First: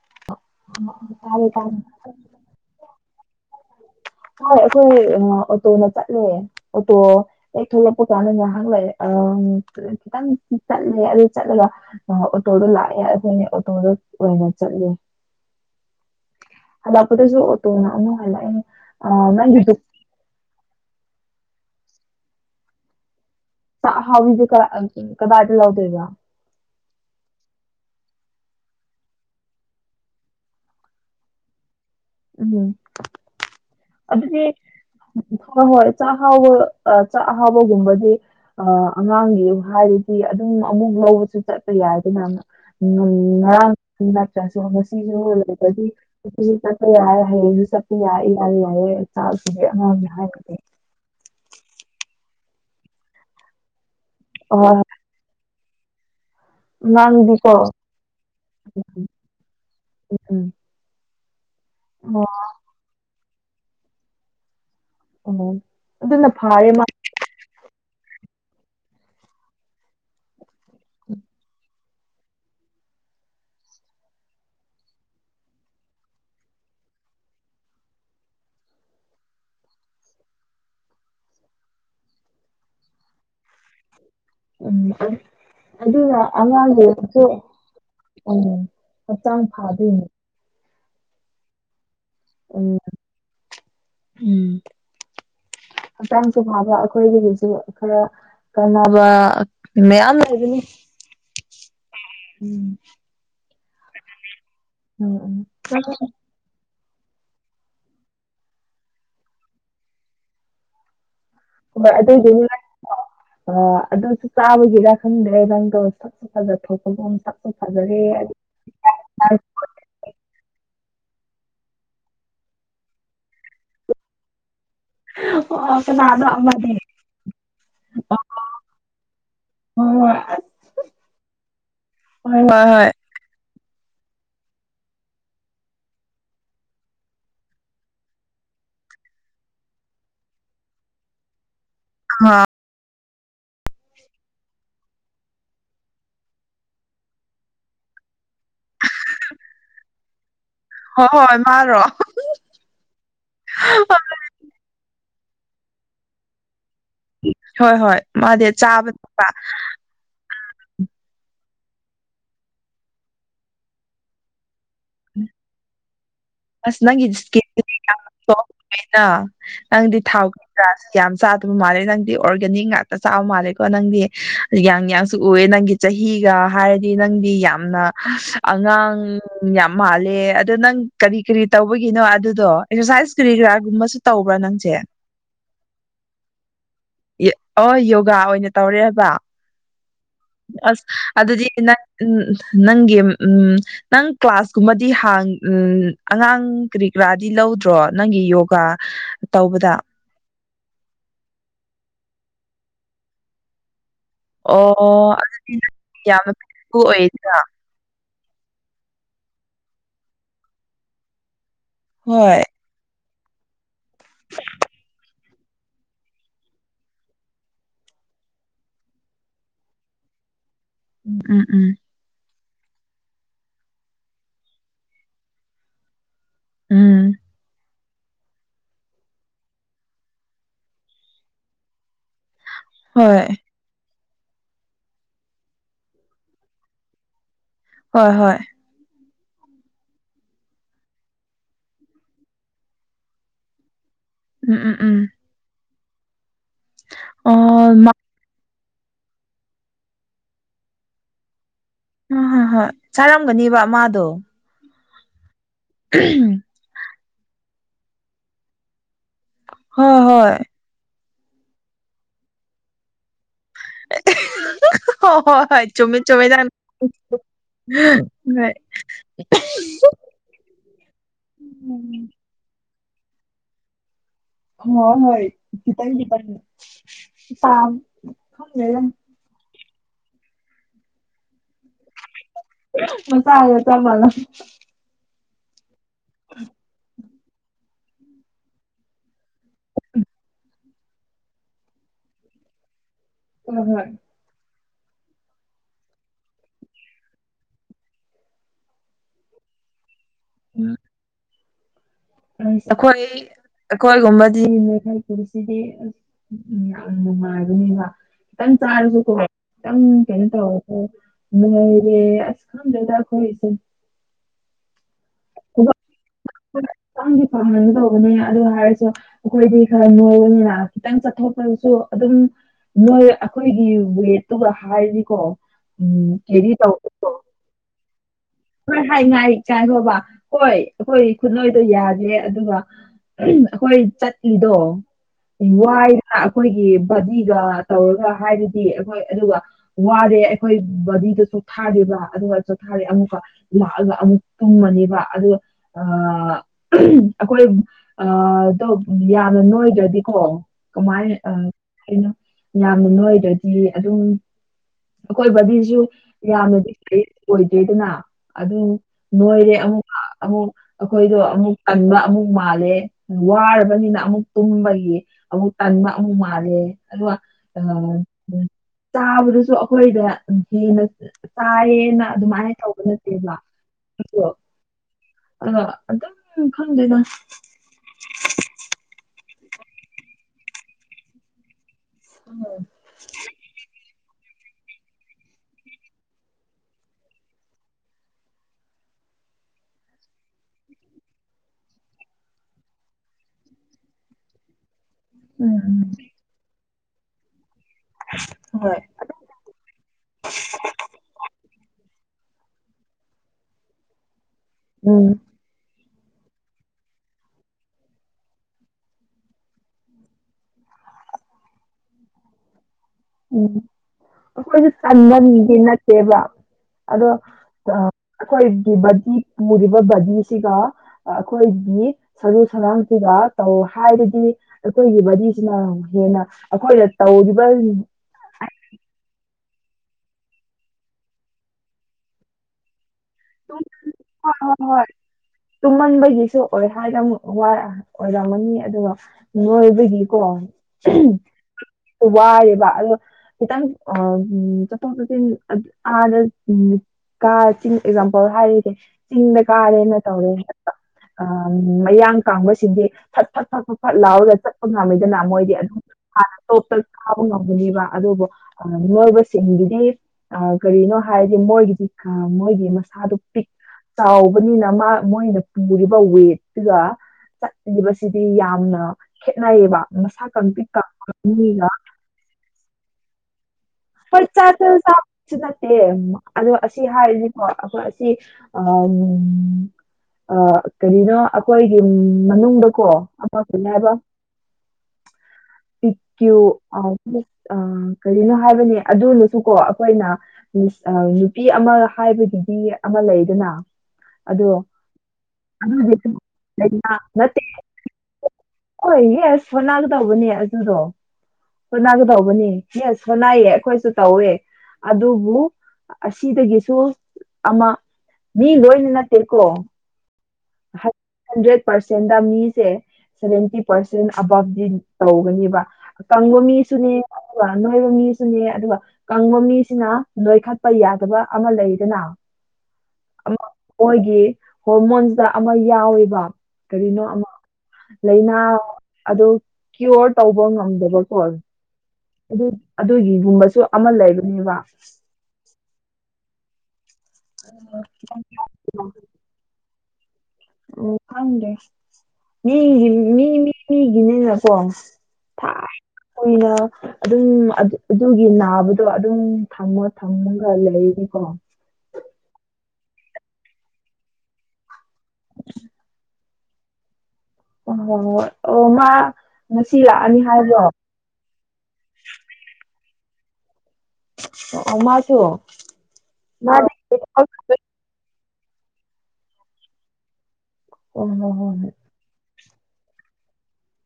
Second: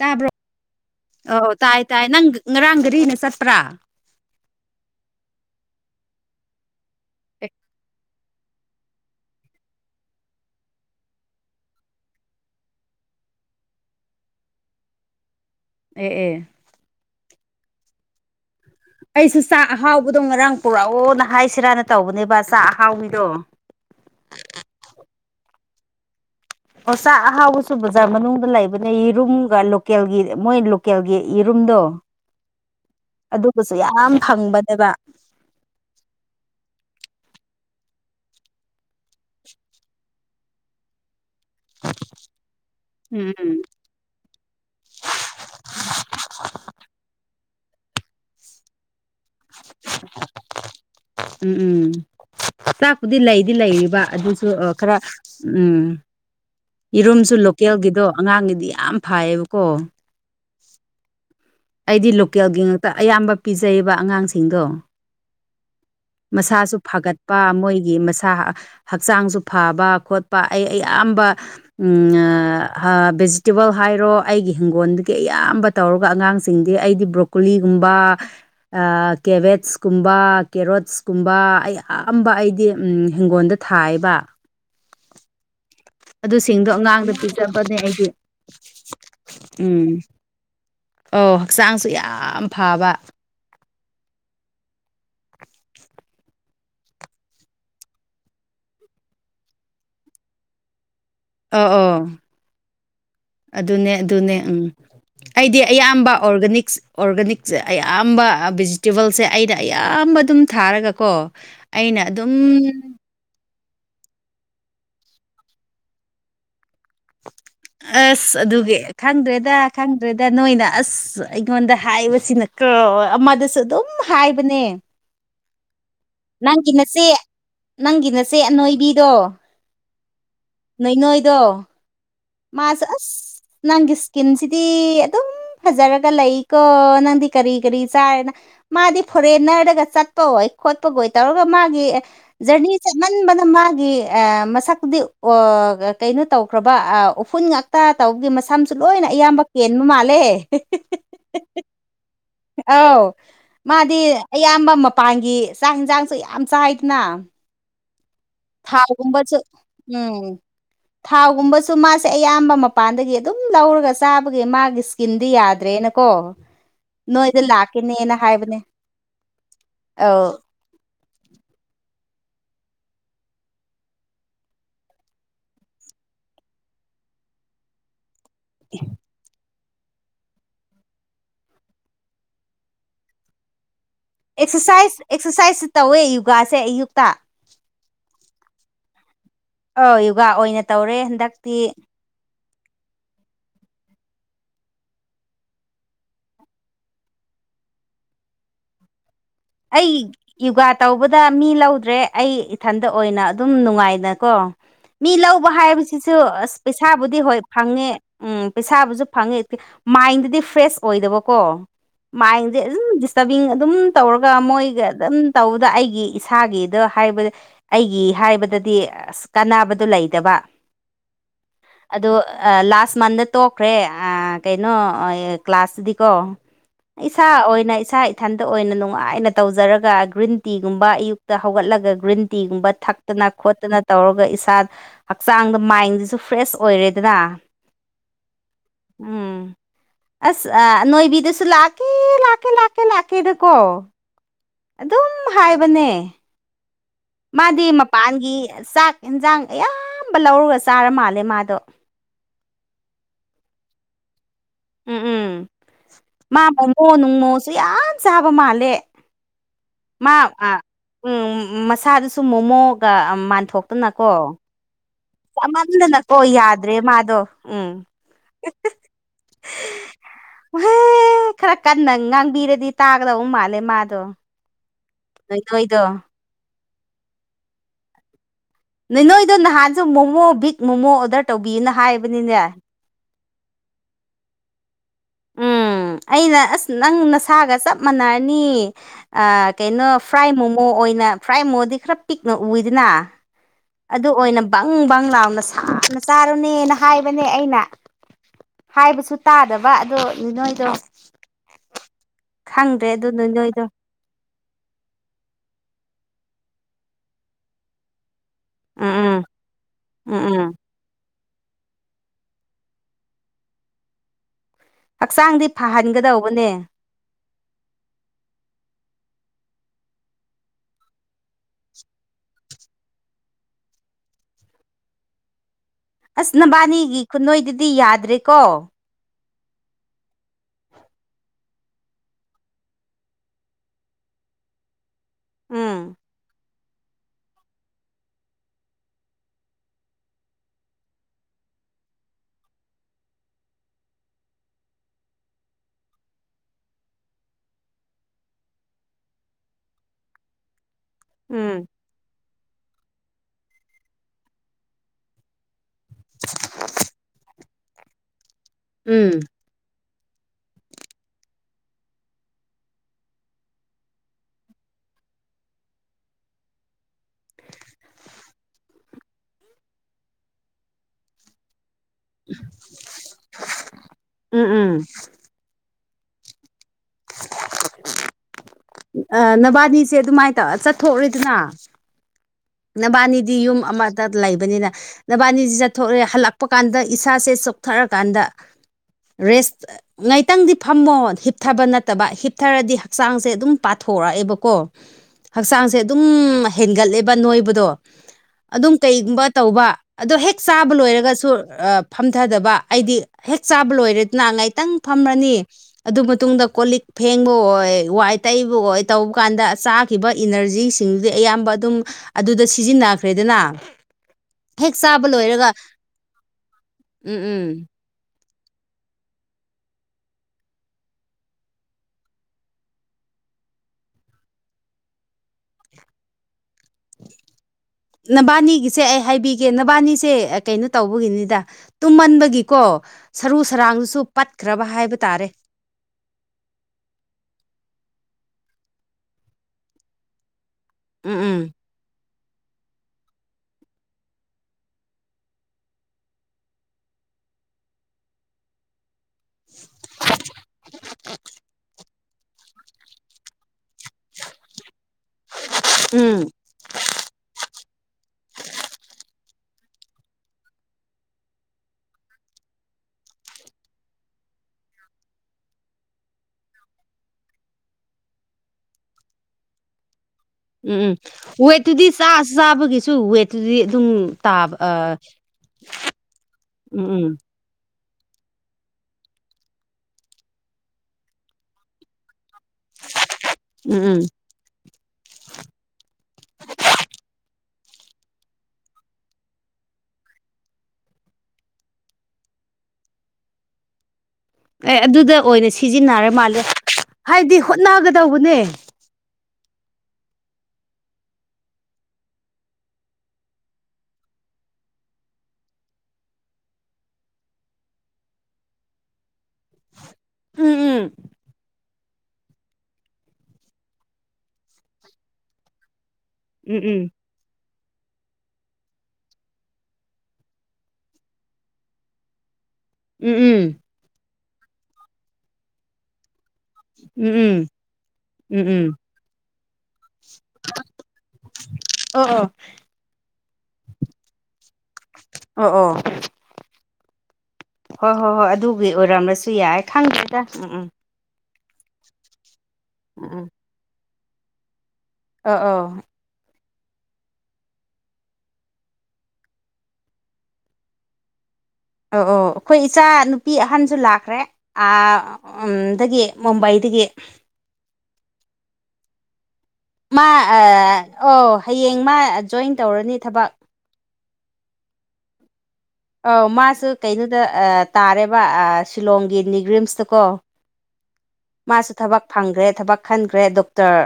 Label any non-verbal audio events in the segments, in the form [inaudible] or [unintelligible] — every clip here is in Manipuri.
ꯇꯥꯕ꯭ꯔꯣ ꯑ ꯇꯥꯔꯦ ꯇꯥꯔꯦ ꯇꯥꯏ ꯇꯥꯏ ꯅꯪ ꯉꯔꯥꯡꯗꯔꯤꯅ ꯆꯠꯄ꯭ꯔꯥ ꯍꯣꯏ ꯑꯩꯈꯣꯏ ꯑꯣꯇꯣꯅ ꯆꯠꯂꯦ ꯑꯣꯇꯣ ꯑꯦ ꯍꯦꯛ ꯊꯣꯛꯂꯛꯄ ꯆꯅ ꯉꯍꯥꯛ ꯂꯩꯥꯛꯑꯦ ꯑ ꯈꯤꯇꯪ ꯆꯠꯂꯦ ꯑꯗꯨ ꯆꯠꯂꯒ ꯑꯣꯇꯣꯗꯣ ꯂꯥꯛꯑꯦ ꯅꯤ ꯑꯣꯇꯣꯗ ꯑꯣꯏꯅ ꯆꯠꯂꯦ ꯑꯦ ꯑꯦ ꯕꯥꯄꯗꯁꯨ ꯑꯣ ꯇꯣꯅ ꯍꯂ ꯑꯩꯁꯨ ꯆꯥꯛ ꯑꯍꯥꯎꯕꯗꯣ ꯉꯔꯥꯡ ꯄꯨꯔꯛꯑꯣꯅ ꯍꯥꯏꯁꯤꯔꯥꯅ ꯇꯧꯕꯅꯦꯕ ꯆꯥꯛ ꯑꯍꯥꯎꯒꯤꯗꯣ ꯀ ꯕꯥꯇ ꯂꯥꯎꯇꯦꯕ ꯑꯣ ꯆꯥꯛ ꯑꯍꯥꯎꯕꯁꯨ ꯕꯖꯥꯔ ꯃꯅꯨꯡꯗ ꯂꯩꯕꯅꯦ ꯌꯦꯔꯨꯝꯒ ꯂꯣꯀꯦꯜꯒꯤ ꯃꯣꯏ ꯂꯣꯀꯦꯜꯒꯤ ꯌꯦꯨꯝ ꯍꯟꯗ ꯎꯝ ꯑꯗꯨꯗꯤ ꯐꯪꯕꯅꯦꯕ ꯍꯣꯏ ꯍꯣꯏ ꯆꯥꯛꯍꯥꯎ ꯑꯍꯥꯕꯒꯨꯝꯕꯗꯤ ꯑꯉꯥꯡꯒꯤ ꯍꯥꯏꯔꯗꯤ ꯑꯗꯨꯝ ꯑꯃꯨꯛ ꯂꯧꯕꯁꯨ ꯆꯠꯄ ꯌꯥꯏꯗꯅ ꯎꯝ ꯎꯝ ꯉꯔꯥꯡ ꯅꯠꯇ꯭ꯔꯁꯨ ꯉꯁꯤꯁꯨ ꯂꯩꯕꯗꯤ ꯌꯥꯔꯦ ꯍꯌꯦꯡꯁꯨ ꯆꯠꯄꯤ ꯌꯥꯔ ꯌꯥꯔꯦ ꯌꯥꯏꯔꯦꯁꯤꯡꯁꯦ ꯑꯉꯥꯡꯁ ꯍꯥꯏꯕꯅꯦ ꯎꯝ ꯎꯝ ꯆꯥꯛꯄꯨꯗꯤ ꯂꯩꯗꯤ ꯂꯩꯔꯤꯕ ꯑꯗꯨꯁꯨ ꯑꯣ ꯈꯔ ꯎꯝ ꯌꯦꯔꯨꯝꯁꯨ ꯑꯉꯥꯡꯗꯤꯀꯣ ꯂꯣꯀꯦꯜꯒꯤꯗꯣ ꯑꯉꯥꯡꯒꯤꯗꯤ ꯌꯥꯝ ꯐꯥꯏꯌꯦꯕꯀꯣ ꯎꯝ ꯑꯩꯗꯤ ꯑꯣ ꯂꯣꯀꯦꯜꯒꯤ ꯉꯥꯛꯛꯇ ꯑꯌꯥꯝꯕ ꯄꯤꯖꯩꯕ ꯑꯉꯥꯡꯁꯤꯡꯗꯣ ꯎꯝ ꯑꯗꯨꯅ ꯐꯥꯔꯦ ꯃꯁꯥꯁꯨ ꯃꯥ ꯐꯒꯠꯄ ꯃꯣꯏꯒꯤ ꯃꯁꯥ ꯍꯛꯆꯥꯡꯁꯨ ꯐꯕ ꯈꯣꯠꯄ ꯑꯩ ꯑꯌꯥꯝꯕ ꯚꯦꯖꯤꯇꯦꯕꯜ ꯍꯥꯏꯔꯣ ꯑꯩꯒꯤ ꯏꯤꯡꯒꯣꯜꯗꯒꯤ ꯑꯌꯥꯝꯕ ꯇꯧꯔꯒ ꯑꯉꯥꯡꯁꯤꯡꯗꯤ ꯑꯩꯗꯤ ꯕ꯭ꯔꯣꯀꯣꯂꯤꯒꯨꯝ ꯀꯦꯕꯦꯀꯨꯝ ꯀꯦꯣ ꯀꯨꯝꯕ ꯑꯌꯥꯝꯕ ꯑꯩꯗꯤ ꯍꯤꯡꯒꯣꯜꯗ ꯊꯥꯏꯕ ꯎꯝ ꯑꯗꯨꯅ ꯑꯗꯨꯁꯤꯡꯗꯣ ꯑꯉꯥꯡꯗ ꯑꯉꯥꯡꯒꯤꯁꯨ ꯄꯤꯖꯕꯅꯦ ꯑꯩ ꯗꯤ ꯎꯝ ꯍꯛꯆꯥꯡ ꯎꯝ ꯐꯥꯗꯣꯏꯅꯤ ꯑꯣ ꯍꯛꯆꯥꯡꯁꯨ ꯌꯥꯝ ꯎꯝ ꯐꯕ ꯎꯝ ꯍꯛꯆꯥꯡꯁꯨ ꯐꯕ ꯑꯩꯈꯣꯏꯒꯤꯁꯤꯁꯨ ꯈꯔ ꯀꯃꯕ ꯃ ꯃꯗꯤꯅꯤ ꯑ ꯑꯣ ꯑꯗꯨꯅꯦ ꯑꯗꯨꯅꯦ ꯎꯝ ꯎꯝ ꯑꯩꯗꯤ ꯎꯝ ꯑꯌꯥꯝꯕ ꯑꯣꯔꯒꯥꯅꯤꯛꯁ ꯑꯣꯔꯒꯥꯅꯤꯛꯁꯦ ꯑꯌꯥꯝꯕ ꯚꯤꯖꯤꯇꯦꯕꯜꯁꯦ ꯑꯩꯅ ꯑꯌꯥꯝꯕ ꯑꯗꯨꯝ ꯊꯥꯔꯒꯀꯣ ꯍꯣꯏ ꯑꯩꯅ ꯑꯗꯨꯝ ꯑꯗꯨꯏꯗꯨꯥꯛ ꯑ ꯑꯗꯨꯁꯨ ꯆꯥ ꯔ ꯈꯗ ꯆ ꯑꯁ ꯑꯗꯨꯒꯤ ꯈꯪꯗ꯭ꯔꯦꯗ ꯈꯪꯗ꯭ꯔꯦꯗ ꯅꯣꯏꯅ ꯑꯁ ꯑꯩꯉꯣꯟꯗ ꯍꯥꯏꯕꯁꯤꯅ ꯀ ꯑꯃꯗꯁꯨ ꯑꯗꯨꯝ ꯍꯥꯏꯕꯅꯦ ꯑꯣ ꯀꯅꯥꯅꯣ ꯅꯪꯒꯤ ꯑꯃꯗꯤ ꯅꯆꯦ ꯅꯪꯒꯤ ꯅꯆꯦ ꯑꯅꯣꯏꯕꯤꯗꯣ ꯍꯣꯏ ꯅꯣꯏ ꯅꯣꯏꯗ ꯍꯣꯏ ꯑꯁ ꯍꯣꯏ ꯍꯣꯏ ꯃꯥꯁ ꯑꯁ ꯅꯪꯒꯤ ꯏꯁꯀꯤꯟꯁꯤꯗꯤ ꯑꯗꯨꯝ ꯐꯖꯔꯒ ꯂꯩꯀꯣ ꯅꯪꯗꯤ ꯀꯔꯤ ꯀꯔꯤ ꯆꯥꯔꯦꯅ ꯃꯥꯗꯤ ꯐꯣꯔꯦꯟꯅꯔꯗꯒ ꯆꯠꯄ ꯍꯣꯏ ꯈꯣꯠꯄꯒꯣꯏ ꯇꯧꯔꯒ ꯃꯥꯒꯤ ꯍꯣꯏ ꯑꯥ ꯖꯔꯅꯤ ꯃꯟꯕꯅ ꯃꯥꯒꯤ ꯃꯁꯛꯇꯨꯗꯤ ꯀꯩꯅꯣ ꯇꯧꯈ꯭ꯔꯕ ꯎꯐꯨꯟ ꯉꯥꯛꯇ ꯇꯧꯒꯤ ꯃꯁꯝꯁꯨ ꯂꯣꯏꯅ ꯑꯌꯥꯝꯕ ꯀꯦꯟꯕ ꯃꯥꯜꯂꯦ ꯍꯣꯏ ꯍꯣꯏ ꯃꯥꯔꯣ ꯑꯥꯎ ꯃꯥꯗꯤ ꯑꯌꯥꯝꯕ ꯃꯄꯥꯟꯒꯤ ꯆꯥꯛ ꯌꯦꯟꯖꯥꯡꯁꯨ ꯌꯥꯝ ꯆꯥꯏ ꯍꯣꯏ ꯍꯣꯏ ꯃꯥꯗꯤ ꯆꯥꯕ ꯊꯛꯄ ꯊꯥꯎꯒꯨꯝꯕꯁꯨ ꯎꯝ ꯊꯥꯎꯒꯨꯝꯕꯁꯨ ꯃꯥꯁꯦ ꯑꯌꯥꯝꯕ ꯃꯄꯥꯟꯗꯒꯤ ꯑꯗꯨꯝ ꯂꯧꯔꯒ ꯆꯥꯕꯒꯤ ꯃꯥꯒꯤ ꯏꯁꯀꯤꯟꯗꯤ ꯌꯥꯗ꯭ꯔꯦꯅꯀꯣ ꯅꯣꯏꯗ ꯂꯥꯛꯀꯅꯦꯅ ꯍꯥꯏꯕꯅꯦ ꯑꯩꯅ ꯅꯪꯗꯤ ꯊꯥꯎ ꯑꯧ ꯀꯩꯗ꯭ꯔ ꯀꯌꯥꯝ ꯆꯥꯗꯕ ꯃꯥꯂꯦ ꯅꯪꯗꯤ ꯑꯣꯔꯒꯥꯅꯤꯛ ꯉꯥꯛꯇ ꯆꯥꯕ ꯃꯥꯜꯂꯦꯀꯣ ꯅꯪꯗꯤ ꯌꯥꯡ ꯌꯥꯡꯁꯨ ꯎꯑꯦ ꯅꯪꯒꯤ ꯆꯍꯤꯒ ꯍꯥꯏꯔꯗꯤ ꯅꯪꯗꯤ ꯌꯥꯝꯅ ꯑꯉꯥꯡ ꯌꯥꯝ ꯃꯥꯜꯂꯦ ꯑꯗ ꯅꯪ ꯀꯔꯤ ꯀꯔꯤ ꯇꯧꯕꯒꯤꯅꯣ ꯑꯗꯨꯗꯣ ꯑꯦꯛꯁꯔꯁꯥꯏꯁ ꯀꯔꯤ ꯀꯔꯥꯒꯨꯝꯕ ꯑꯦꯛꯁꯔꯁꯥꯏꯁ ꯑꯦꯛꯁꯔꯁꯥꯏꯁꯁꯨ ꯇꯧꯋꯦ ꯌꯣꯒꯥꯁꯦ ꯑꯌꯨꯛꯇ ꯒꯥ ꯑꯣꯏꯅ ꯇꯧꯔꯦꯕ ꯑꯧ ꯌꯣꯒꯥ ꯑꯣꯏꯅ ꯑꯁ ꯇꯧꯔꯦ ꯑꯗꯗꯤ ꯍꯟꯗꯛꯇꯤ ꯎ ꯅꯪꯒꯤ ꯎꯝ ꯅꯪ ꯀ꯭ꯂꯥꯁ ꯀꯨꯝꯕꯗꯤ ꯍꯥꯡ ꯎ ꯑꯉꯥꯡ ꯀꯔꯤ ꯀꯔꯥꯗꯤ ꯇꯧꯗ꯭ꯔꯣ ꯅꯪꯒꯤ ꯌꯣꯒꯥ ꯇꯧꯕꯗ ꯑꯩ ꯌꯣꯒꯥ ꯇꯧꯕꯗ ꯃꯤ ꯂꯧꯗ꯭ꯔꯦ ꯑꯩ ꯏꯊꯟꯇ ꯑꯣꯏꯅ ꯑꯗꯨꯝ ꯅꯨꯡꯉꯥꯏꯅꯅ ꯀꯣ ꯃꯤ ꯑꯣ ꯂꯧꯕ ꯑꯗꯨꯗꯤ ꯅꯪ ꯍꯥꯏꯕꯁꯤꯁꯨ ꯌꯥꯝꯅ ꯑꯁ ꯄꯤꯁꯐꯨꯜ ꯑꯣꯏꯌꯦ ꯄꯩꯁꯥꯕꯨꯗꯤ ꯍꯣꯏ ꯐꯪꯉꯦ ꯎꯝ ꯄꯩꯁꯥꯕꯨꯁꯨ ꯐꯪꯉꯦ ꯃꯥꯏꯟꯗꯗꯤ ꯐ꯭ꯔꯦꯁ ꯑꯣꯏꯗꯕꯀꯣ ꯍꯣꯏ ꯃꯥꯏꯟꯁꯦ ꯑꯗꯨꯝ ꯗꯤꯁꯇꯔꯕꯤꯡ ꯑꯗꯨꯝ ꯇꯧꯔꯒ ꯃꯣꯏꯒ ꯑꯗꯨꯝ ꯇꯧꯕꯗ ꯑꯩꯒꯤ ꯏꯁꯥꯒꯤꯗ ꯍꯥꯏꯕ ꯑꯩꯒꯤ ꯍꯥꯏꯕꯗꯗꯤ ꯑꯁ ꯀꯥꯟꯅꯕꯗꯨꯣ ꯂꯩꯇꯕ ꯎꯝ ꯎꯝ ꯑꯗꯣ ꯂꯥꯁ ꯃꯟꯗ ꯇꯣꯛꯈ꯭ꯔꯦ ꯀꯩꯅꯣ ꯀ꯭ꯂꯥꯁꯇꯨꯗꯤꯀꯣ ꯎꯝ ꯏꯁꯥ ꯑꯣꯏꯅ ꯏꯁꯥ ꯏꯊꯟꯇ ꯑꯣꯏꯅ ꯅꯨꯡꯉꯥꯏ ꯁꯃꯥꯏꯅ ꯇꯧꯖꯔꯒ ꯒ꯭ꯔꯤꯟ ꯇꯤꯒꯨꯝꯕ ꯑꯌꯨꯛꯇ ꯍꯧꯒꯠꯂꯒ ꯒ꯭ꯔꯤꯟ ꯇꯤꯒꯨꯝꯕ ꯊꯛꯇꯅ ꯍꯣꯏ ꯈꯣꯠꯇꯅ ꯇꯧꯔꯒ ꯏꯁꯥ ꯍꯛꯆꯥꯡꯗ ꯃꯥꯏꯟꯁꯤꯁꯨ ꯐ꯭ꯔꯦꯁ ꯑꯣꯏꯔꯦꯗꯅ ꯍꯣꯏ ꯍꯣꯏ ꯎꯝ ꯑꯁ ꯅꯣꯏꯕꯤꯗꯨꯁꯨ ꯂꯥꯛꯑꯀꯦ ꯂꯥꯛꯀꯦ ꯂꯥꯛꯀꯦ ꯂꯥꯛꯀꯦꯗꯀꯣ ꯎꯝ ꯎꯝ ꯎꯝ ꯑꯗꯨꯝ ꯍꯥꯏꯕꯅꯦ ꯃꯥꯗꯤ ꯑꯣ ꯃꯥ ꯃꯄꯥꯟꯒꯤ ꯆꯥꯛ ꯌꯦꯟꯁꯥꯡ ꯑꯌꯥꯝꯕ ꯂꯧꯔꯒ ꯆꯥꯔ ꯃꯥꯜꯂꯦ ꯃꯥꯗꯣ ꯑ ꯍ ꯍꯣꯏ ꯆꯥꯔꯝꯒꯅꯦꯕ ꯃꯥꯗꯣ ꯎꯝ ꯎꯝ ꯃꯥ ꯃꯣꯃꯣ ꯅꯨꯡꯃꯣꯁꯨ ꯌꯥꯝ ꯆꯥꯕ ꯃꯥꯜꯂꯦ ꯍꯣꯏ ꯃꯥ ꯍꯣꯏ ꯎꯝ ꯃꯁꯥꯗꯨꯁꯨ ꯃꯣꯃꯣꯒ ꯃꯥꯟꯊꯣꯛꯇꯅꯀꯣ ꯍ ꯍꯣꯏ ꯍꯣꯏ ꯆꯨꯝꯃꯦ ꯆꯃꯟꯗꯅꯀꯣ ꯆꯃꯦ ꯇꯔ ꯌꯥꯗ꯭ꯔꯦ ꯃꯥꯗꯣ ꯎꯝ ꯍ [inaudible] ꯎꯍꯦ ꯈꯔ ꯀꯟꯅ ꯉꯥꯡꯕꯤꯔꯗꯤ ꯇꯥꯒꯗꯧꯕ ꯃꯥꯜꯂꯦ ꯃꯥꯗꯣ ꯍꯣꯏ ꯍꯣꯏ ꯅꯣꯏ ꯅꯣꯏꯗꯣ ꯤꯄꯅꯤ ꯄꯅꯤ ꯄꯥꯝ ꯅꯣꯏ ꯅꯣꯏꯗꯣ ꯅꯍꯥꯟꯁꯨ ꯃꯣꯃꯣ ꯕꯤꯛ ꯃꯣꯃꯣ ꯑꯣꯗꯔ ꯇꯧꯕꯤꯌꯨꯅ ꯍꯥꯏꯕꯅꯤꯅꯦ ꯃꯁ ꯍꯥꯏ ꯆ ꯃꯂ ꯎꯝ ꯑꯩꯅ ꯑꯁ ꯅꯪ ꯏꯁꯥꯒ ꯆꯞ ꯃꯥꯟꯅꯔꯅꯤ ꯀꯩꯅꯣ ꯐ꯭ꯔꯥꯏ ꯃꯣꯃꯣ ꯑꯣꯏꯅ ꯐ꯭ꯔꯥꯏ ꯃꯣꯃꯣꯗꯤ ꯈꯔ ꯄꯤꯛ ꯎꯋꯗꯅ ꯍꯣꯏ ꯍꯣꯏ ꯑꯗꯨ ꯑꯣꯏꯅ ꯕꯪ ꯕꯪ ꯂꯥꯎꯅ ꯁꯅ ꯆꯥꯔꯨꯅꯦꯅ ꯍꯥꯏꯕꯅꯦ ꯑꯩꯅ ꯍꯥꯏꯕꯁꯨ ꯇꯥꯗꯕ ꯑꯗꯣ ꯅ ꯅꯣꯏꯗꯣ ꯎꯝ ꯈꯪꯗ꯭ꯔꯦ ꯑꯩꯈꯣꯏ ꯑꯗꯨ ꯅꯣꯏ ꯅꯣꯏꯗꯣ ꯑꯩꯈꯣꯏꯒꯨꯝꯕꯗꯤ ꯃꯈꯥꯏꯄꯨꯔꯁꯤꯗꯤ ꯎ ꯎ ꯌꯥꯝ ꯅꯨꯡꯉꯥꯏꯕꯅꯦꯕ ꯪꯆꯥ ꯎꯝ ꯎꯝ ꯆ ꯀꯪ ꯀ ꯎꯝ ꯇ ꯎꯝ ꯅꯣꯏꯔꯦ ꯑꯁ ꯈꯪꯗꯦꯗ ꯈꯣꯏꯁꯦ ꯍꯛꯆꯥꯡꯗꯤ ꯐꯍꯟꯒꯗꯧꯕꯅꯦ [unintelligible] ꯐꯪꯍꯟꯒꯦ ꯇꯧꯕꯅꯤ ꯑꯗꯨ ꯍꯥꯏꯔꯁꯨ ꯑꯩꯈꯣꯏꯗꯤ ꯈꯔꯥ ꯅꯣꯏꯕꯅꯤꯅ ꯈꯤꯇꯪ ꯆꯠꯊꯣꯛꯄꯗꯁꯨ ꯑꯗꯨꯝ ꯃꯣꯏ ꯑꯩꯈꯣꯏꯒꯤ ꯋꯦꯠꯇꯨꯒ ꯍꯥꯏꯔꯤꯀꯣ ꯑꯁ ꯅꯕꯥꯅꯤꯒꯤ ꯈꯨꯟꯅꯣꯏꯗꯨꯗꯤ ꯌꯥꯗ꯭ꯔꯦ ꯍꯣꯏ ꯍꯥꯏ ꯉꯥꯏ ꯆꯥꯏꯈꯕ ꯍꯣꯏ ꯑꯩꯈꯣꯏ ꯈꯨꯠꯅꯤꯏꯗꯣ ꯌꯥꯗꯔꯦ ꯑꯗꯨꯒ ꯎ ꯑꯩꯈꯣꯏ ꯆꯠꯂꯤꯗꯣ ꯎꯝ ꯋꯥꯏꯅ ꯑꯩꯈꯣꯏ ꯕꯗꯤꯒ ꯇꯧꯔꯒ ꯍꯥꯏꯕꯗꯤ ꯑꯩꯈꯣꯏ ꯑꯗꯨꯒ ꯋꯥꯔꯦ ꯑꯩꯈꯣꯏ ꯕꯗꯤꯗꯨꯁꯨ ꯊꯥꯔꯤꯕ ꯑꯗꯨꯒꯁꯨ ꯊꯥꯔꯤ ꯑꯃꯨꯛꯀ ꯂꯥꯛꯑꯒ ꯑꯃꯨꯛ ꯇꯨꯝꯃꯅꯦꯕ ꯑꯣ ꯑ ꯑꯩꯈꯣꯏ ꯑ ꯌꯥꯝꯅ ꯅꯣꯏꯗ꯭ꯔꯗꯤ ꯀꯣ ꯎꯝ ꯀꯃꯥꯏꯅ ꯅꯣꯏꯗꯗꯤ ꯑꯗꯨꯝ ꯑꯀꯣꯏꯕꯗꯤꯁꯨ ꯌꯥꯝꯅꯗꯤ ꯑꯣꯏꯗꯦꯗꯅ ꯑꯗꯨꯝ ꯎꯝ ꯅꯣꯏꯔꯦ ꯑꯃꯨꯛ ꯑꯃꯨꯛ ꯑꯩꯈꯣꯏꯗꯣ ꯑꯃꯨꯛ ꯀꯟꯕ ꯑꯃꯨꯛ ꯃꯥꯜꯂꯦ ꯋꯥꯔꯕꯅꯤꯅ ꯑꯃꯨꯛ ꯇꯨꯝꯕꯒꯤ ꯑꯃꯨꯛ ꯇꯟꯕ ꯑꯃꯨꯛ ꯃꯥꯜꯂꯦ ꯑꯗꯨꯒ ꯆꯥꯕꯗꯨꯁꯨ ꯑꯩꯈꯣꯏꯗ ꯍꯦꯟꯅ ꯆꯥꯏꯌꯦꯅ ꯑꯗꯨꯃꯥꯏꯅ ꯇꯧꯕꯅ ꯎꯝ ꯎꯝ ꯑꯗꯨꯝ ꯈꯪꯗꯦꯗꯥ ꯅꯕꯥꯅꯤꯁꯦ ꯑꯗꯨꯃꯥꯏꯅ ꯇꯧꯔ ꯆꯠꯊꯣꯛꯎꯔꯤꯗꯅ ꯎꯝ ꯅꯕꯥꯅꯤꯗꯤ ꯌꯨꯝ ꯑꯃꯗ ꯂꯩꯕꯅꯤꯅ ꯅꯕꯥꯅꯤꯁꯤ ꯆꯠꯊꯣꯛꯂꯦ ꯍꯜꯂꯛꯄ ꯀꯥꯟꯗ ꯏꯁꯥꯁꯦ ꯆꯣꯛꯊꯔꯀꯥꯟꯗ ꯔꯦꯁ ꯉꯥꯏꯇꯪꯗꯤ ꯐꯝꯃꯣ ꯍꯤꯞꯊꯕ ꯅꯠꯇꯕ ꯍꯤꯞꯊꯔꯗꯤ ꯍꯛꯆꯥꯡꯁꯦ ꯑꯗꯨꯝ ꯄꯥꯊꯣꯛ ꯊꯣꯛꯣꯔꯛꯑꯦꯕꯀꯣ ꯍꯛꯆꯥꯡꯁꯦ ꯎꯝ ꯑꯗꯨꯝ ꯍꯦꯟꯒꯠꯂꯦꯕ ꯅꯣꯏꯕꯗꯣ ꯑꯗꯨꯝ ꯍꯣꯏ ꯀꯩꯒꯨꯝꯕ ꯇꯧꯕ ꯑꯗꯣ ꯍꯦꯛ ꯆꯥꯕ ꯂꯣꯏꯔꯒꯁꯨ ꯐ ꯆꯠꯊꯗꯕ ꯑꯩꯗꯤ ꯍꯦꯛ ꯆꯥꯕ ꯂꯣꯏꯔꯦꯗꯅ ꯉꯥꯏꯇꯪ ꯎꯝ ꯐꯝꯔꯅꯤ ꯑꯗꯨ ꯃꯇꯨꯡꯗ ꯀꯣꯂꯤꯛ ꯐꯦꯡꯕ ꯑꯣꯏ ꯋꯥꯏ ꯇꯩꯕ ꯑꯣꯏ ꯇꯧꯕ ꯀꯥꯟꯗ ꯆꯥꯈꯤꯕ ꯏꯅꯔꯖꯤꯁꯤ ꯗꯤ ꯑꯌꯥꯝꯕ ꯑꯗꯨꯝ ꯑꯗꯨꯗ ꯁꯤꯖꯤꯟꯅꯈ꯭ꯔꯦꯗꯅ ꯎꯝ ꯑꯩꯈꯣꯏꯁꯨ ꯍꯦꯛ ꯆꯥꯕ ꯂꯣꯏꯔꯒ ꯆꯟꯐꯝꯗꯤ ꯅꯠꯇꯦꯕ ꯑꯗꯣ ꯎꯝ ꯎꯝ ꯑꯩꯈꯣꯏꯒꯤ ꯕꯗꯤ ꯄꯨꯔꯤꯕ ꯕꯗꯤꯁꯤꯒ ꯑꯩꯈꯣꯏꯒꯤ ꯁꯔꯨ ꯁꯔꯥꯡꯁꯤꯒ ꯇꯧ ꯍꯥꯏꯔꯗꯤ ꯑꯩꯈꯣꯏꯒꯤ ꯕꯗꯤꯁꯤꯅ ꯍꯦꯟꯅ ꯑꯩꯈꯣꯏꯅ ꯇꯧꯔꯤꯕ ꯅꯕꯥꯅꯤꯒꯤꯁꯦ ꯑꯩ ꯍꯥꯏꯕꯤ ꯏꯒꯦ ꯅꯕꯥꯅꯤꯁꯦ ꯀꯩꯅꯣ ꯇꯧꯕꯒꯤꯅꯤꯗ ꯇꯨꯝꯃꯟꯕꯒꯤꯀꯣ ꯁꯔꯨ ꯁꯔꯥꯡꯗꯨꯁꯨ ꯍ ꯍꯣꯏ ꯄꯠꯈ꯭ꯔꯕ ꯍꯣꯏ ꯍꯥꯏꯕ ꯇꯥꯔꯦ ꯇꯨꯝꯃꯟꯕꯒꯤꯁꯨ ꯑꯣꯏ ꯍꯥꯏꯅ ꯑꯃꯨꯛ ꯋꯥꯔꯛ ꯑꯣꯏꯔꯝꯃꯅꯤ ꯑꯗꯨꯒ ꯅꯣꯏꯕꯒꯤꯀꯣ ꯎꯝ ꯎꯝ ꯋꯥꯔꯦꯕ ꯑꯣ [unintelligible] ꯑꯦꯛꯖꯥꯝꯄꯜ ꯍꯥꯏꯔ꯭ꯁꯤ ꯆꯤꯡꯗ ꯀꯥꯔꯦꯅ ꯇꯧꯔꯦ ꯎ ꯃꯌꯥꯡ ꯀꯪꯕꯥꯁꯤꯡꯗꯤ ꯐꯠ ꯐꯠ ꯐꯠ ꯂꯥꯎꯔꯒ ꯆꯠꯄ ꯉꯝꯃꯤꯗꯅ ꯃꯣꯏꯗꯤ ꯑꯗꯨꯝ ꯎꯝ ꯍꯥꯟꯅ ꯇꯣꯇ ꯀꯥꯕ ꯉꯝꯒꯅꯤꯕ ꯑꯗꯨꯕꯨ ꯅꯣꯏꯕꯁꯤꯡꯒꯤꯗꯤ ꯑ ꯀꯔꯤꯅꯣ ꯍꯥꯏꯔꯗꯤ ꯃꯣꯏꯒꯤꯗꯤ ꯃꯣꯏꯒꯤ ꯃꯁꯥꯗꯨ ꯄꯤꯛ ꯆꯥꯎꯕꯅꯤꯅ ꯃꯥ ꯃꯣꯏꯅ ꯄꯨꯔꯤꯕ ꯋꯦꯠꯇꯨꯒ ꯆꯠꯂꯤꯕꯁꯤꯗꯤ ꯌꯥꯝꯅ ꯈꯦꯠꯅꯩꯌꯦꯕ ꯃꯁꯥ ꯀꯪ ꯄꯤꯛ ꯎꯝ ꯎꯝ ꯀꯪꯕ ꯃꯤꯒ ꯋꯦꯠꯇꯨꯗꯤ ꯆꯥꯕꯒꯤꯁꯨ ꯋꯦꯠꯇꯨꯗꯤ ꯑꯗꯨꯝ ꯍꯣꯏ ꯆꯥ ꯇꯥꯕ ꯑꯥ ꯆꯥꯕꯁꯨ ꯅꯠꯇꯦ ꯑꯗꯣ ꯑꯁꯤ ꯎꯝ ꯎꯝ ꯍꯥꯏꯔꯤꯅꯤꯀꯣ ꯑꯈꯣꯏ ꯁꯤ ꯀꯔꯤꯅꯣ ꯑꯩꯈꯣꯏꯒꯤ ꯃꯅꯨꯡꯗꯀꯣ ꯑꯃ ꯎꯝ ꯀꯔꯤꯍꯥꯏꯕ ꯎꯝ ꯍꯥꯏꯕꯅꯦ ꯑꯗꯨꯅꯁꯨꯀꯣ ꯑꯩꯈꯣꯏꯅ ꯅꯨꯄꯤ ꯑꯃ ꯍꯥꯏꯕꯒꯤꯗꯤ ꯑꯃ ꯂꯩꯗꯅ ꯎ ꯑꯦ ꯑꯗꯨꯗ ꯑꯣꯏꯅ ꯁꯤꯖꯤꯟꯅꯔ ꯃꯥꯜꯂꯦ ꯅꯠꯇꯦ ꯍꯥꯏꯗꯤ ꯍꯣꯠꯅꯒꯗꯧꯕꯅꯦ ꯍꯣꯏ ꯌꯦꯁ ꯁꯣꯅꯥꯒ ꯇꯧꯕꯅꯦ ꯑꯗꯨꯗꯣ ꯁꯣꯅꯥꯒ ꯇꯧꯕꯅꯦ ꯌꯦꯁ ꯁꯣꯅꯥ ꯌꯦꯁ ꯑꯩꯈꯣꯏꯁꯨ ꯇꯧꯋꯦ ꯑꯗꯨꯕꯨ ꯑꯁꯤꯗꯒꯤꯁꯨ ꯑꯃ ꯃꯤ ꯂꯣꯏꯅꯅ ꯆꯦꯀꯣ ꯎꯝ ꯎꯝ ꯍꯠ ꯍꯟꯗ꯭ꯔꯦꯠ ꯄꯔꯁꯦꯟꯗ ꯃꯤꯁꯦ ꯁꯚꯦꯟꯇꯤ ꯄꯔꯁꯦꯟ ꯑꯕꯞꯗꯤ ꯇꯧꯒꯅꯦꯕ ꯎꯝ ꯀꯪꯒꯣꯃꯤꯁꯨꯅꯦ ꯍꯥꯏꯩꯕ ꯃꯤꯁꯨꯅꯦ ꯑꯗꯨꯒ ꯀꯪꯕ ꯃꯤꯁꯤꯅ ꯅꯣꯏꯈꯠꯄ ꯌꯥꯗꯕ ꯑꯃ ꯂꯩꯗꯅ ꯎꯝ ꯎꯝ ꯃꯣꯏꯒꯤ ꯍꯣꯔꯃꯣꯟꯁꯇ ꯑꯃ ꯌꯥꯎꯋꯦꯕ ꯎꯝ ꯀꯔꯤꯅꯣ ꯑꯃ ꯎꯝ ꯎꯝ ꯂꯥꯏꯅꯥ ꯎꯝ ꯎꯝ ꯑꯗꯨ ꯀꯤꯌꯣꯔ ꯇꯧꯕ ꯉꯝꯗꯕꯀꯣ ꯑꯣ ꯑꯣ ꯑꯗꯨ ꯑꯗꯨꯒꯤꯒꯨꯝꯕꯁꯨ ꯑꯃ ꯂꯩꯕꯅꯦꯕ ꯑꯣ ꯑꯣ ꯍꯣꯏ ꯍꯣꯏ ꯍꯣꯏ ꯑꯗꯨꯒꯤ ꯑꯣꯏꯔꯝꯂꯁꯨ ꯌꯥꯏ ꯈꯪꯗꯦ ꯑꯣ ꯈꯪꯗꯦ ꯃꯤꯒꯤ ꯃꯤ ꯃꯤ ꯃꯤꯒꯤꯅꯤꯅꯀꯣ ꯑ ꯑ ꯅ ꯑꯗꯨꯝ ꯑꯗꯨꯒꯤ ꯅꯥꯕꯗꯣ ꯑꯗꯨꯝ ꯊꯝꯃ ꯊꯝꯃꯒ ꯂꯩꯅꯤꯀꯣ ꯑꯣ ꯑꯣ ꯑꯩꯈꯣꯏ ꯏꯆꯥ ꯅꯨꯄꯤ ꯑꯍꯟꯁꯨ ꯂꯥꯛꯈ꯭ꯔꯦ ꯗꯒꯤ ꯃꯨꯝꯕꯥꯏꯗꯒꯤ ꯑꯣ ꯑꯣ ꯃꯥ ꯉꯁꯤ ꯃꯥ ꯂꯥꯛꯑꯅꯤ ꯍꯥꯏꯕ꯭ꯔꯣ ꯑꯣ ꯍꯌꯦꯡ ꯃꯥ ꯖꯣꯏꯟ ꯇꯧꯔꯅꯤ ꯊꯕꯛ ꯀꯃꯥꯏꯁꯨ ꯑꯧ ꯃꯥꯁꯨ ꯀꯩꯅꯣꯗ ꯇꯥꯔꯦꯕ ꯁꯤꯂꯣꯡꯒꯤ ꯅꯤꯒ꯭ꯔꯤꯝꯁꯇꯀꯣ ꯑꯣ ꯍꯣ ꯍꯣꯏ ꯃꯥꯁꯨ ꯍꯣꯏ ꯊꯕꯛ ꯐꯪꯈ꯭ꯔꯦ ꯊꯕꯛ ꯈꯟꯈ꯭ꯔꯦ ꯗꯣꯛꯇꯔ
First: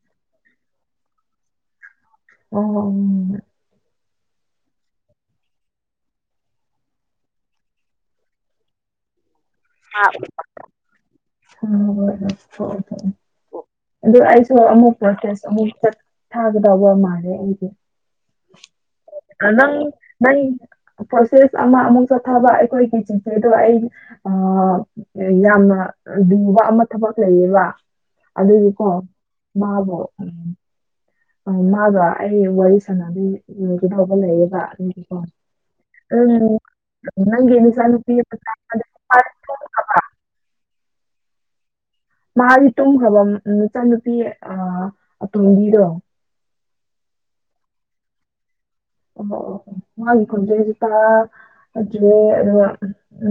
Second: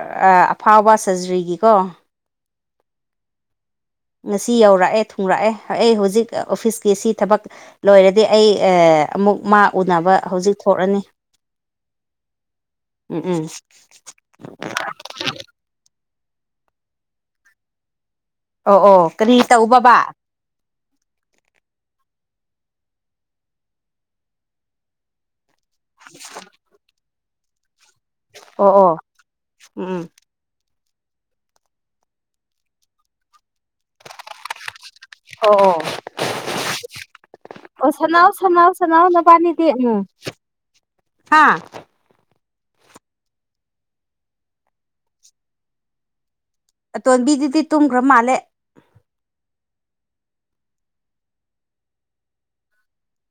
ꯑꯐꯥꯎꯕ ꯁꯔꯖꯔꯤꯒꯤꯀꯣ ꯑꯣ ꯉꯁꯤ ꯌꯧꯔꯛꯑꯦ ꯊꯨꯡꯔꯛꯑꯦ ꯑꯩ ꯍꯧꯖꯤꯛ ꯑꯣꯐꯤꯁꯀꯤ ꯁꯤ ꯊꯕꯛ ꯂꯣꯏꯔꯗꯤ ꯑꯩ ꯑꯃꯨꯛ ꯃꯥ ꯎꯅꯕ ꯍꯧꯖꯤꯛ ꯊꯣꯛꯂꯅꯤ ꯍ ꯍ ꯍ ꯍꯗꯁꯨ ꯑꯃꯨꯛ ꯄꯣꯁꯦꯁ ꯑꯃꯨꯛ ꯆ ꯊꯒꯗꯕ ꯃꯥꯦ ꯑꯩꯗꯤ ꯑꯣ ꯑꯣ ꯀꯔꯤ ꯅ ꯇꯧꯕꯕꯥ ꯅ ꯄꯣꯁꯦꯁ ꯑꯃ ꯆ ꯊꯕ ꯑꯩꯈꯣꯏꯒꯤ ꯆꯤꯊꯤꯗ ꯑꯩ ꯌꯥꯝꯅ ꯂꯨꯕ ꯑꯃ ꯊꯕꯛ ꯂꯩꯌꯦꯕ ꯑꯣ ꯑꯗꯨꯗꯤꯀꯣ ꯑꯣ ꯎꯝ ꯎꯝ ꯃꯥꯕꯨꯣ ꯎ ꯑ ꯃꯥꯒꯣ ꯑꯩ ꯋꯥꯔꯤ ꯁꯥꯟꯅꯗꯒꯗꯧꯕ ꯂꯩꯌꯦꯕ ꯑꯗꯨꯒꯤꯀꯣ ꯑꯣ ꯑꯣ ꯎꯝ ꯅꯪꯦ ꯆ ꯑꯣ ꯁꯅꯥꯎ ꯁꯅꯥꯎ ꯄ ꯍꯥꯥ ꯃꯥꯗꯤ ꯇꯨꯝꯈ꯭ꯔꯕ ꯃꯆꯥꯅꯨꯄꯤ ꯑꯇꯣꯝꯕꯤꯗꯣ ꯑꯇꯣꯟꯕꯤꯗꯨꯗꯤ ꯇꯨꯝꯈ꯭ꯔ ꯃꯥꯜꯂꯦ ꯑꯣ ꯃꯥꯒꯤ ꯄꯨꯖꯦ ꯑꯗꯨꯦ ꯑꯗꯨꯒ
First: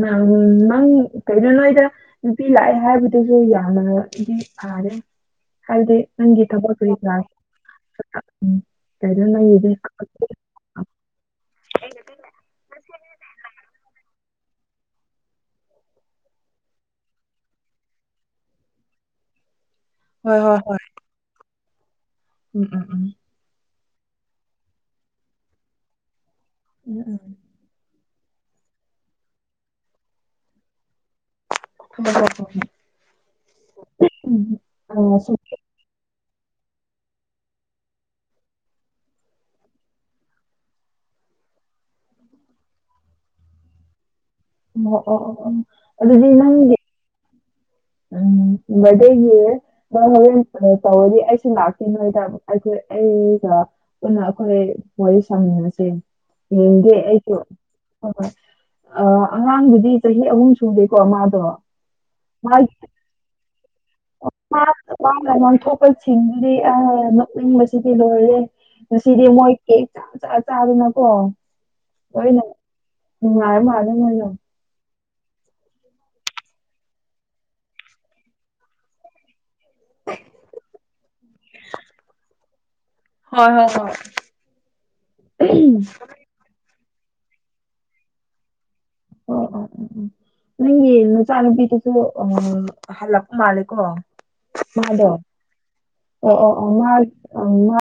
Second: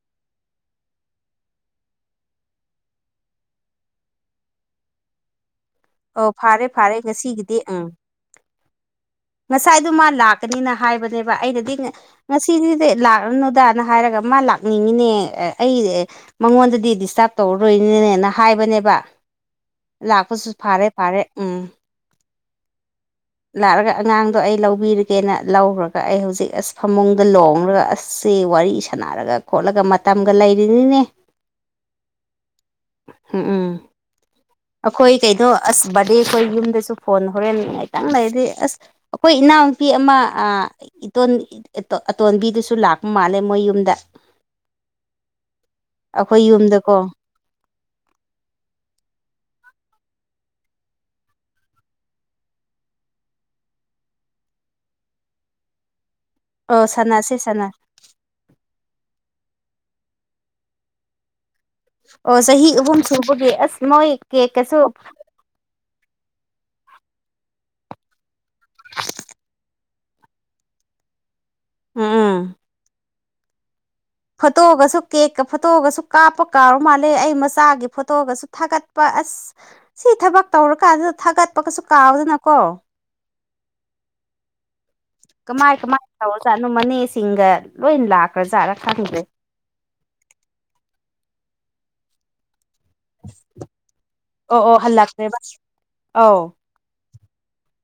ꯅꯪ ꯅꯪ ꯀꯩꯅꯣ ꯅꯣꯣꯏꯗ ꯅꯨꯄꯤ ꯂꯥꯛꯑꯦ ꯍꯥꯏꯕꯗꯨꯁꯨ ꯌꯥꯅꯗꯤ ꯐꯔꯦ ꯍꯥꯏꯗꯦ ꯑꯣ ꯅꯪꯒ ꯐꯥꯔꯦ ꯐꯥꯔꯦ ꯊꯕꯗ꯭ꯔꯥ ꯉꯁꯤꯒꯤꯗꯤ ꯎꯝ ꯎꯝ ꯀꯗꯅ ꯌꯦ ꯅ ꯍꯥꯏꯕꯅꯦꯕ ꯑꯩꯅꯗꯤ ꯉꯁꯤꯗꯤꯗꯤ ꯂꯥꯛꯂꯅꯨꯗꯅ ꯍꯥꯏꯔꯒ ꯑꯃ ꯂꯥꯛꯅꯤꯡꯉꯤꯅꯦ ꯑꯩ ꯃꯉꯣꯟꯗꯗꯤ ꯗꯤꯁꯇꯥꯔꯕ ꯇꯧꯔꯔꯣꯏꯅꯤꯅꯦꯅ ꯍꯥꯏꯕꯅꯦꯕ [inaudible] ꯍꯣꯏ ꯂꯥꯛꯄꯁꯨ ꯍꯣꯏ ꯍꯣꯏ ꯐꯔꯦ ꯐꯥꯔꯦ ꯎꯝ ꯎꯝ ꯎꯝ ꯎꯝ ꯂꯥꯛꯑꯒ ꯑꯉꯥꯡꯗꯣ ꯑꯩ ꯂꯧꯕꯤꯔꯒꯦꯅ ꯂꯧꯔꯒ ꯑꯩ ꯍꯧꯖꯤꯛ ꯑꯁ ꯎꯝ ꯐꯃꯨꯡꯗ ꯂꯣꯡꯂꯒ ꯑꯁ ꯁꯦ ꯋꯥꯔꯤ ꯁꯥꯟꯅꯔꯒ ꯈꯣꯠꯂꯒ ꯃꯇꯝꯒ ꯂꯩꯔꯤꯅꯤꯅꯦ ꯊꯕꯛ ꯇꯧꯕꯒꯤ ꯎꯝ ꯎꯝ ꯎꯝ ꯑꯈꯣꯏ ꯑ ꯁꯨꯝ ꯀꯩꯗꯣ ꯑꯁ ꯑꯗꯩ ꯑꯩꯈꯣꯏ ꯌꯨꯝꯗꯁꯨ ꯐꯣꯟ ꯍꯣꯔꯦꯟꯅꯤꯡꯉꯥꯏ ꯈꯤꯇꯪ ꯂꯩꯗꯤ ꯑꯁ ꯑꯩꯈꯣꯏ ꯏꯅꯥꯎꯅꯨꯄꯤ ꯑꯃ ꯑꯇꯣꯟꯕꯤꯗꯨꯁꯨ ꯂꯥꯛ ꯂꯥꯛ ꯃꯥꯜꯂꯦ ꯃꯌꯨꯝꯗ꯫ ꯎꯝ ꯑꯣ ꯑꯣ ꯑꯣ ꯎꯝ ꯑꯗꯨꯗꯤ ꯅꯪ ꯌꯨꯝꯗꯀꯣ ꯎꯝ ꯗꯦꯒꯤ [unintelligible] ꯑꯩꯁꯨ ꯂꯥꯛꯇꯣꯅꯦ [unintelligible] ꯑꯩꯒ ꯄꯨꯂꯞ ꯄꯨꯟꯅ ꯑꯩꯈꯣꯏ ꯋꯥꯔꯤ ꯁꯥꯃꯤꯟꯅꯁꯦ꯫ ꯑꯣ ꯌꯦꯡꯗꯦ ꯑꯩꯁꯨ ꯁꯥꯟꯅꯁꯦ ꯍꯣꯏ ꯁꯥꯟꯅ ꯍꯣꯏ ꯑ ꯑꯉꯥꯡꯗꯨꯗꯤ ꯆꯍꯤ ꯑꯍꯨꯝ ꯁꯨꯗꯩꯀꯣ ꯃꯥꯗꯣ꯫ ꯑꯣ ꯆꯍꯤ ꯃꯥꯒꯤ ꯑꯍꯨꯝ ꯁꯨꯕꯒꯤ ꯑꯁ ꯃꯣꯏ ꯀꯦꯛ ꯀꯁꯨ ꯁꯤꯡꯕꯗꯤ ꯑ ꯅꯣꯛꯅꯤꯡꯕꯁꯤꯗꯤ ꯂꯣꯏꯔꯦꯍꯦ꯫ ꯉꯁꯤꯗꯤ ꯃꯣꯏ ꯀꯦꯛ ꯆꯥ ꯆꯥ ꯆꯥꯗꯅꯀꯣ ꯎꯝ ꯂꯣꯏꯅ ꯅꯨꯡꯉꯥꯏꯕ ꯃꯥꯜꯂꯦ꯫ ꯃꯣꯏꯗꯣ ꯐꯠꯇꯣꯒꯁꯨ ꯀꯦꯛꯀ ꯐꯣꯇꯣꯒꯁꯨ ꯀꯥꯞꯄ ꯀꯥꯎ ꯃꯥꯜꯂꯦ ꯑꯩ ꯃꯆꯥꯒꯤ ꯐꯣꯇꯣꯒꯁꯨ ꯊꯥꯒꯠꯄ ꯑꯁ ꯁꯤ ꯊꯕꯛ ꯇꯧꯔ ꯀꯥꯟꯗꯨꯗ ꯊꯥꯒꯠꯄꯒꯁꯨ ꯀꯥꯎꯗꯅꯀꯣ ꯍꯣꯏ ꯍꯣꯏ ꯍꯣꯏ ꯀꯃꯥꯏ ꯀꯃꯥꯏ [unintelligible] ꯃꯅꯦꯁꯤꯡꯒ ꯂꯣꯏ ꯂꯥꯛꯈ꯭ꯔꯖꯥꯔ ꯑꯣ ꯑꯣ ꯑꯣ ꯑꯣ ꯅꯪꯒꯤ ꯃꯆꯥꯅꯨꯄꯤꯗꯨꯁꯨ ꯑ ꯍꯜꯂꯄ ꯃꯥꯂꯦꯀꯣ ꯑꯣ ꯑꯣ ꯃꯥꯗꯣ ꯍꯜꯂꯛꯈ꯭ꯔꯦꯕ ꯑꯣ ꯑꯧ ꯑꯣ ꯑꯣ ꯃꯥ ꯑ ꯃꯥ